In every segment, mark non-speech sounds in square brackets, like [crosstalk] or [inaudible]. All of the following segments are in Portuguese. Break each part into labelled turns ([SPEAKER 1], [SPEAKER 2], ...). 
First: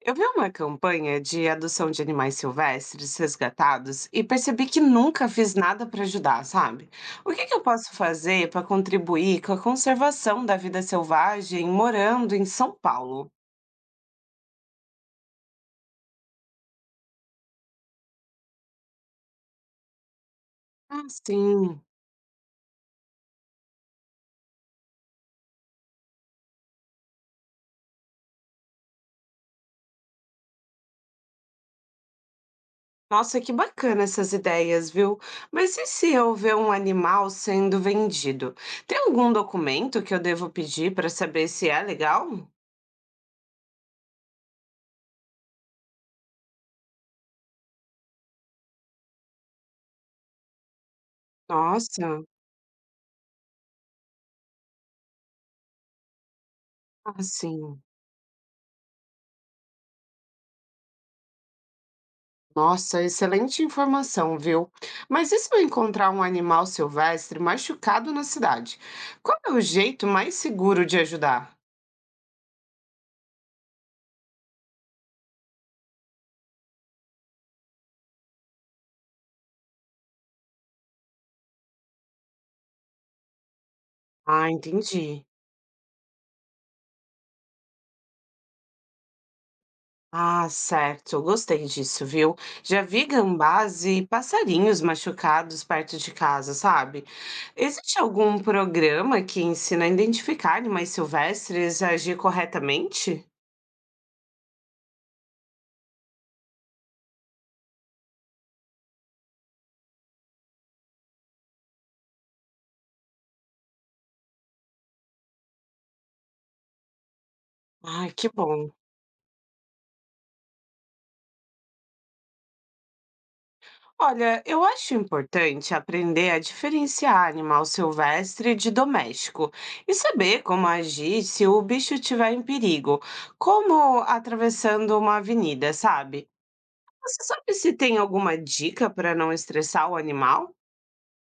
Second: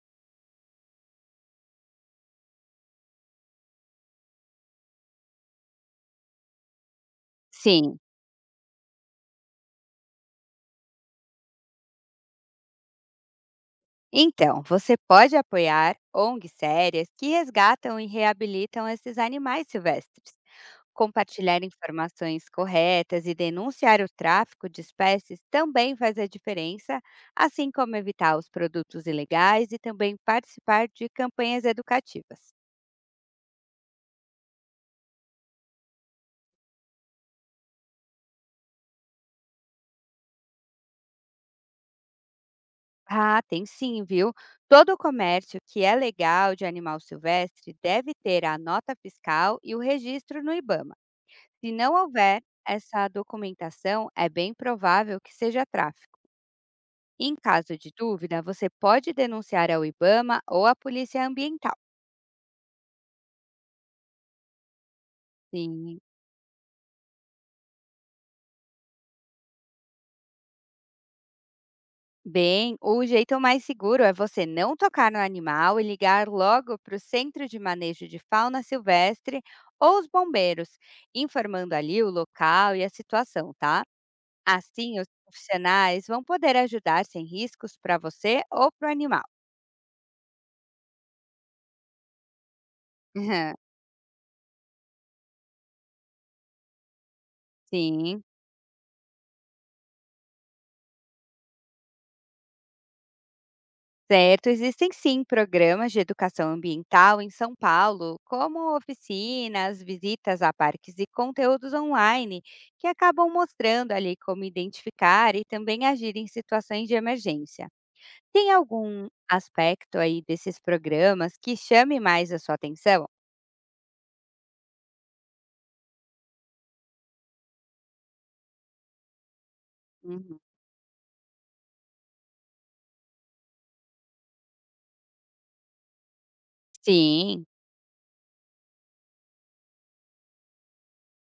[SPEAKER 1] Eu vi uma campanha de adoção de animais silvestres resgatados e percebi que nunca fiz nada para ajudar, sabe? O que eu posso
[SPEAKER 2] Sim.
[SPEAKER 1] fazer para contribuir com a conservação da vida selvagem morando em São Paulo?
[SPEAKER 2] Então, você pode apoiar ONGs sérias que resgatam e reabilitam esses animais silvestres,
[SPEAKER 1] Ah,
[SPEAKER 2] compartilhar
[SPEAKER 1] sim.
[SPEAKER 2] informações corretas e denunciar o tráfico de espécies também faz a diferença, assim como evitar os produtos ilegais e também participar de campanhas educativas.
[SPEAKER 1] Nossa, que bacana essas ideias, viu? Mas e se eu ver um animal sendo vendido? Tem algum documento que eu devo pedir para saber se é legal?
[SPEAKER 2] Ah, tem sim, viu? Todo o comércio que é legal de animal silvestre deve ter a nota fiscal e o registro no IBAMA. Se não
[SPEAKER 1] Nossa,
[SPEAKER 2] houver essa documentação, é bem provável que seja tráfico. Em caso
[SPEAKER 1] assim.
[SPEAKER 2] de dúvida, você pode denunciar ao IBAMA ou à Polícia Ambiental.
[SPEAKER 1] Nossa, excelente informação, viu? Mas e se eu
[SPEAKER 2] Sim.
[SPEAKER 1] encontrar um animal silvestre machucado na cidade? Qual é o jeito mais seguro de ajudar?
[SPEAKER 2] Bem, o jeito mais seguro é você não tocar no animal e ligar logo para o Centro de Manejo de Fauna Silvestre ou os bombeiros, informando ali o local e a situação, tá?
[SPEAKER 1] Ah,
[SPEAKER 2] Assim, os
[SPEAKER 1] entendi.
[SPEAKER 2] profissionais vão poder ajudar sem riscos para você ou para o animal.
[SPEAKER 1] Ah, certo, gostei disso, viu? Já vi
[SPEAKER 2] [laughs]
[SPEAKER 1] gambás e passarinhos machucados perto de casa, sabe? Existe
[SPEAKER 2] Sim.
[SPEAKER 1] algum programa que ensina a identificar animais silvestres e agir corretamente?
[SPEAKER 2] Certo, existem sim programas de educação ambiental em São Paulo, como oficinas, visitas a parques e conteúdos online, que acabam mostrando ali como identificar e também agir em situações de emergência.
[SPEAKER 1] Ai, que
[SPEAKER 2] Tem
[SPEAKER 1] bom.
[SPEAKER 2] algum aspecto aí desses programas que chame mais a sua atenção?
[SPEAKER 1] Olha, eu acho importante aprender a diferenciar animal silvestre de doméstico e
[SPEAKER 2] Uhum.
[SPEAKER 1] saber como agir se o bicho estiver em perigo, como atravessando uma avenida, sabe? Você
[SPEAKER 2] Sim.
[SPEAKER 1] sabe se tem alguma dica para não estressar o animal?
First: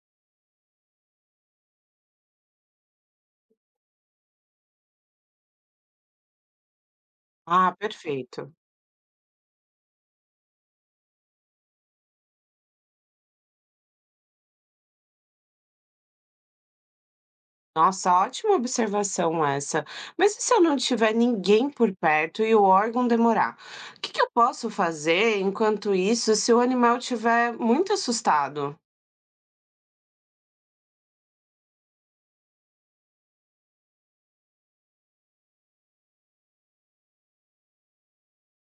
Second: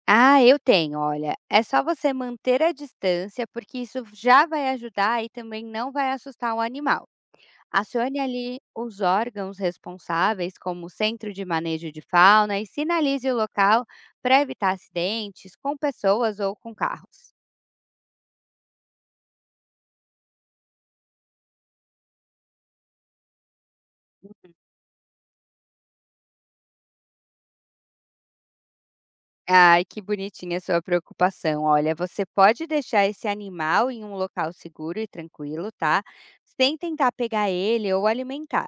[SPEAKER 2] Ah, eu tenho, olha. É só você manter a distância, porque isso já vai ajudar e também não vai assustar o animal.
[SPEAKER 1] Ah,
[SPEAKER 2] Acione
[SPEAKER 1] perfeito.
[SPEAKER 2] ali os órgãos responsáveis, como o Centro de Manejo de Fauna, e sinalize o local para evitar acidentes com pessoas ou com carros.
[SPEAKER 1] Nossa, ótima observação essa. Mas e se eu não tiver ninguém por perto e o órgão demorar? O que eu posso fazer enquanto isso se o animal estiver muito assustado?
[SPEAKER 2] Ai, que bonitinha a sua preocupação. Olha, você pode deixar esse animal em um local seguro e tranquilo, tá? Sem tentar pegar ele ou alimentar.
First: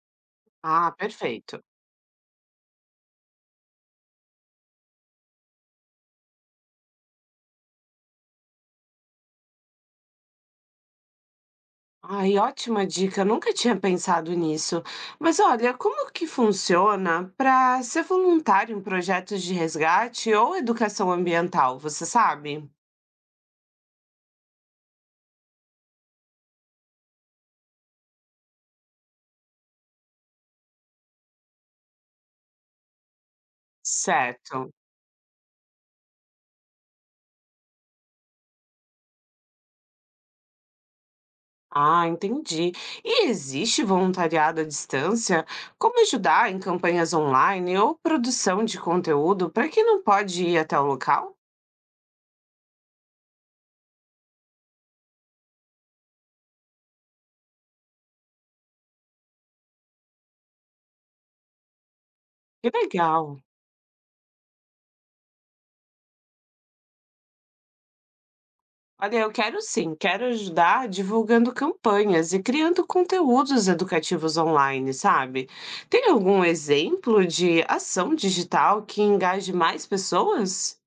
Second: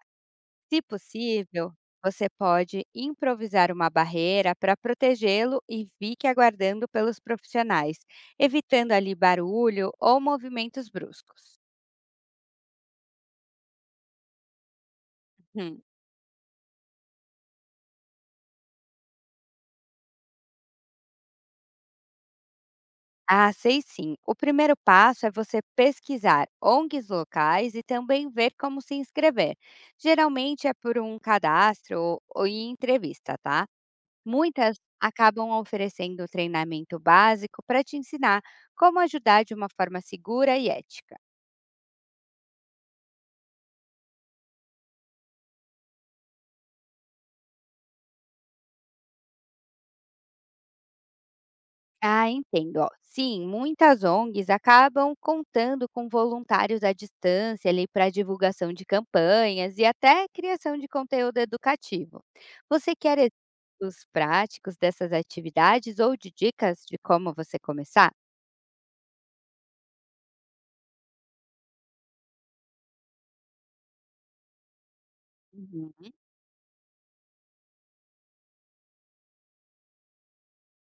[SPEAKER 2] Se
[SPEAKER 1] Ah, perfeito.
[SPEAKER 2] possível, você pode improvisar uma barreira para protegê-lo e fique aguardando pelos profissionais, evitando ali barulho ou movimentos bruscos.
[SPEAKER 1] Ai, ótima dica, nunca tinha pensado nisso. Mas olha,
[SPEAKER 2] Hum,
[SPEAKER 1] como que funciona para ser voluntário em projetos de resgate ou educação ambiental, você sabe?
[SPEAKER 2] Ah, sei sim. O primeiro passo é você pesquisar ONGs locais e também ver como se inscrever. Geralmente é por um cadastro ou em entrevista, tá?
[SPEAKER 1] Certo.
[SPEAKER 2] Muitas acabam oferecendo treinamento básico para te ensinar como ajudar de uma forma segura e ética.
[SPEAKER 1] Ah, entendi. E existe voluntariado à distância? Como ajudar em campanhas online ou produção de conteúdo para quem não pode ir até o local?
[SPEAKER 2] Ah, entendo. Ó. Sim, muitas ONGs acabam contando com voluntários à distância ali para divulgação de campanhas e até criação de conteúdo educativo.
[SPEAKER 1] Que
[SPEAKER 2] Você quer
[SPEAKER 1] legal.
[SPEAKER 2] exemplos práticos dessas atividades ou de dicas de como você começar?
[SPEAKER 1] Olha, eu quero sim, quero ajudar divulgando campanhas e criando conteúdos educativos online, sabe?
[SPEAKER 2] Uhum.
[SPEAKER 1] Tem algum exemplo de ação digital que engaje mais pessoas?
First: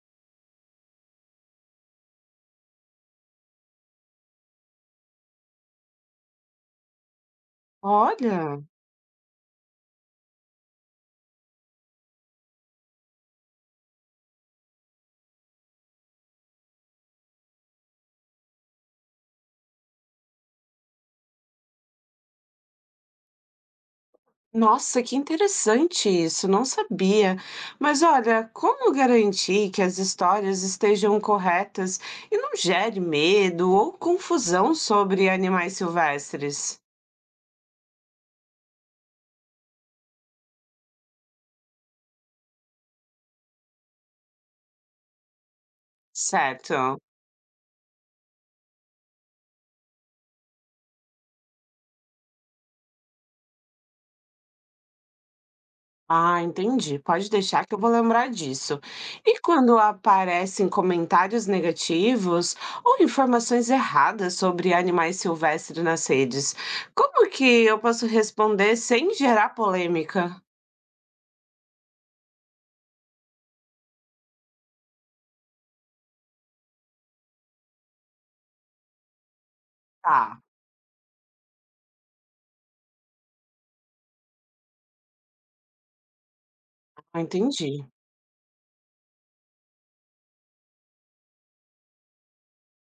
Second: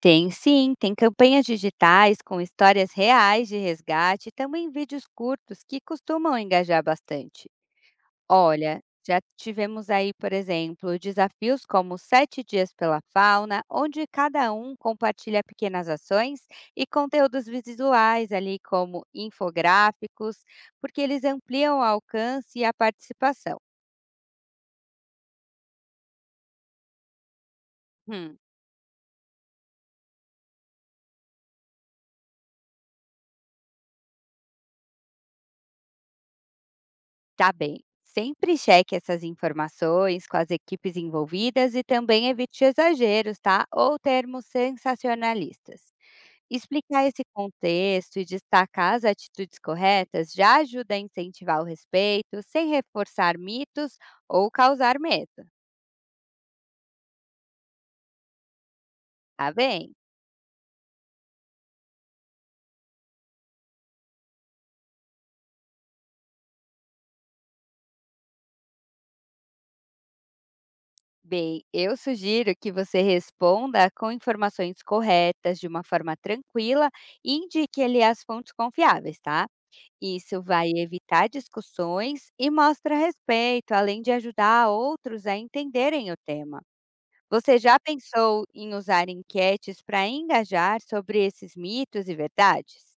[SPEAKER 2] Tem sim, tem campanhas digitais com histórias reais de resgate e também vídeos curtos que costumam engajar bastante.
[SPEAKER 1] Olha,
[SPEAKER 2] Olha, já tivemos aí, por exemplo, desafios como Sete Dias pela Fauna, onde cada um compartilha pequenas ações e conteúdos visuais ali, como infográficos, porque eles ampliam o alcance e a participação.
[SPEAKER 1] nossa, que interessante isso, não sabia. Mas olha, como garantir que as histórias estejam corretas e não gere medo ou confusão sobre animais silvestres?
[SPEAKER 2] Tá bem. Sempre cheque essas informações com as equipes envolvidas e também evite exageros, tá? Ou termos sensacionalistas.
[SPEAKER 1] Certo.
[SPEAKER 2] Explicar esse contexto e destacar as atitudes corretas já ajuda a incentivar o respeito, sem reforçar mitos ou causar medo,
[SPEAKER 1] Ah, entendi. Pode deixar que eu vou lembrar disso. E
[SPEAKER 2] tá
[SPEAKER 1] quando
[SPEAKER 2] bem?
[SPEAKER 1] aparecem comentários negativos ou informações erradas sobre animais silvestres nas redes, como que eu posso responder sem gerar polêmica?
[SPEAKER 2] Bem, eu sugiro que você responda com informações corretas, de uma forma tranquila, e indique ali as fontes confiáveis, tá? Isso
[SPEAKER 1] Tá,
[SPEAKER 2] vai evitar discussões e mostra respeito, além de ajudar outros a entenderem o tema. Você já
[SPEAKER 1] entendi.
[SPEAKER 2] pensou em usar enquetes para engajar sobre esses mitos e verdades?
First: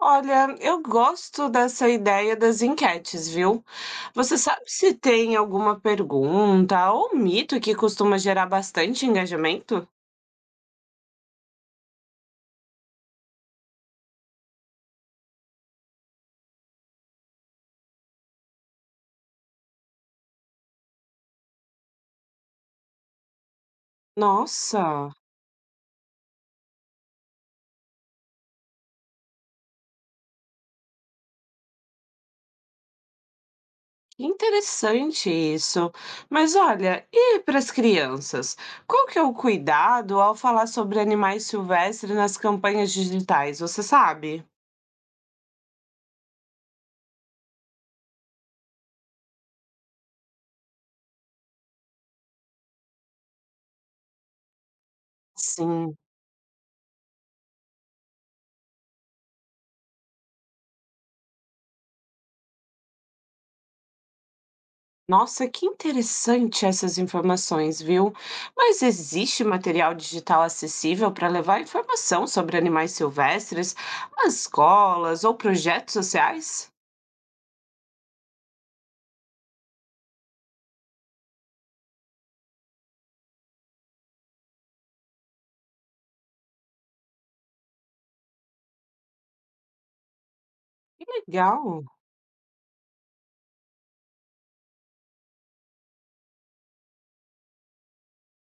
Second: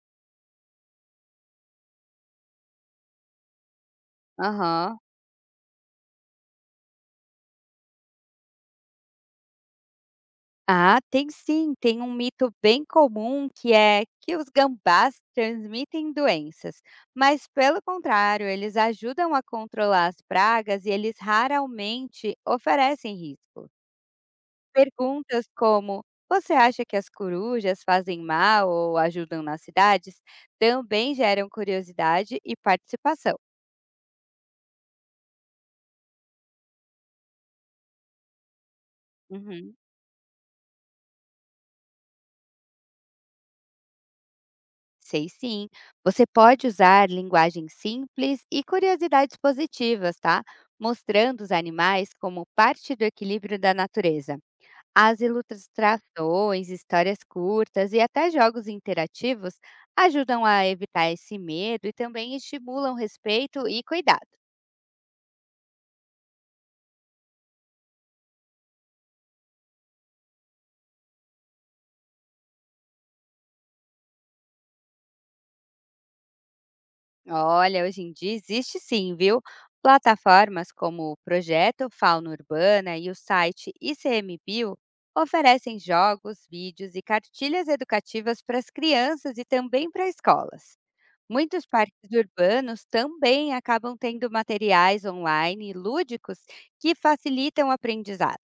[SPEAKER 1] Olha, eu gosto dessa ideia das enquetes, viu? Você sabe se
[SPEAKER 2] Aham.
[SPEAKER 1] tem alguma pergunta ou mito que costuma gerar bastante engajamento?
[SPEAKER 2] Ah, tem sim. Tem um mito bem comum que é que os gambás transmitem doenças, mas pelo contrário, eles ajudam a controlar as pragas e eles raramente oferecem risco.
[SPEAKER 1] Nossa!
[SPEAKER 2] Perguntas como: "Você acha que as corujas fazem mal ou ajudam nas cidades?", também geram curiosidade e participação.
[SPEAKER 1] Interessante isso. Mas olha, e para as crianças? Qual que é o
[SPEAKER 2] "Uhum,
[SPEAKER 1] cuidado ao falar sobre animais silvestres nas campanhas digitais? Você sabe?
[SPEAKER 2] sei sim". Você pode usar linguagem simples e curiosidades positivas, tá? Mostrando os animais como parte do equilíbrio da natureza. As
[SPEAKER 1] Sim.
[SPEAKER 2] ilustrações, histórias curtas e até jogos interativos ajudam a evitar esse medo e também estimulam respeito e cuidado.
[SPEAKER 1] Nossa, que interessante essas informações, viu? Mas existe material digital acessível para levar informação sobre animais silvestres às escolas ou projetos sociais?
[SPEAKER 2] Olha, hoje em dia existe sim, viu? Plataformas como o Projeto Fauna Urbana e o site ICMBio oferecem jogos, vídeos e cartilhas educativas para as crianças e também para escolas. Muitos
[SPEAKER 1] Legal.
[SPEAKER 2] parques urbanos também acabam tendo materiais online e lúdicos que facilitam o aprendizado.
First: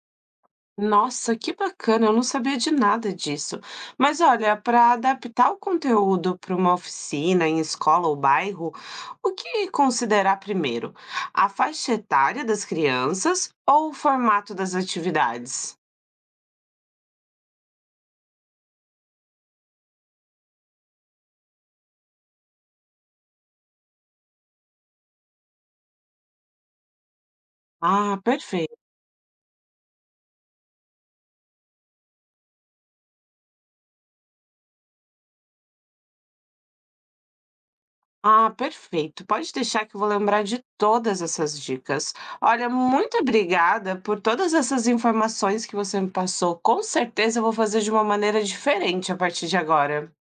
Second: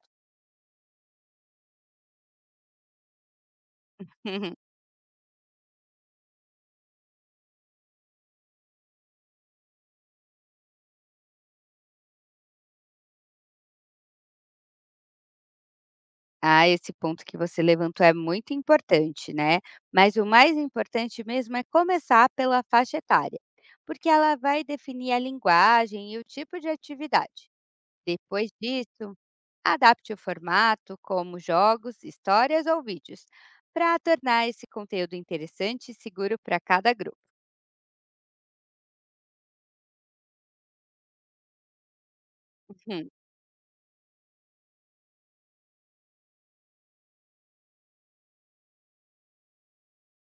[SPEAKER 1] Nossa, que bacana, eu não sabia de nada disso. Mas olha,
[SPEAKER 2] [laughs]
[SPEAKER 1] para adaptar o conteúdo para uma oficina, em escola ou bairro, o que considerar primeiro? A faixa etária das crianças ou o formato das atividades?
[SPEAKER 2] Ah, esse ponto que você levantou é muito importante, né? Mas o mais importante mesmo é começar pela faixa etária, porque ela vai definir a linguagem e o tipo de atividade.
[SPEAKER 1] Ah,
[SPEAKER 2] Depois
[SPEAKER 1] perfeito.
[SPEAKER 2] disso, adapte o formato, como jogos, histórias ou vídeos, para tornar esse conteúdo interessante e seguro para cada grupo.
[SPEAKER 1] Ah, perfeito. Pode deixar que eu vou lembrar de todas essas dicas. Olha, muito
[SPEAKER 2] [laughs]
[SPEAKER 1] obrigada por todas essas informações que você me passou. Com certeza eu vou fazer de uma maneira diferente a partir de agora.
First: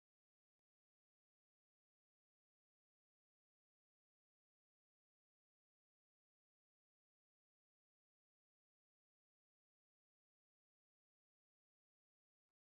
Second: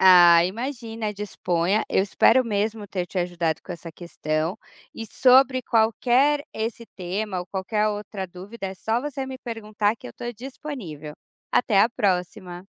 [SPEAKER 2] Ah, imagina, disponha. Eu espero mesmo ter te ajudado com essa questão. E sobre qualquer esse tema ou qualquer outra dúvida, é só você me perguntar que eu estou disponível. Até a próxima!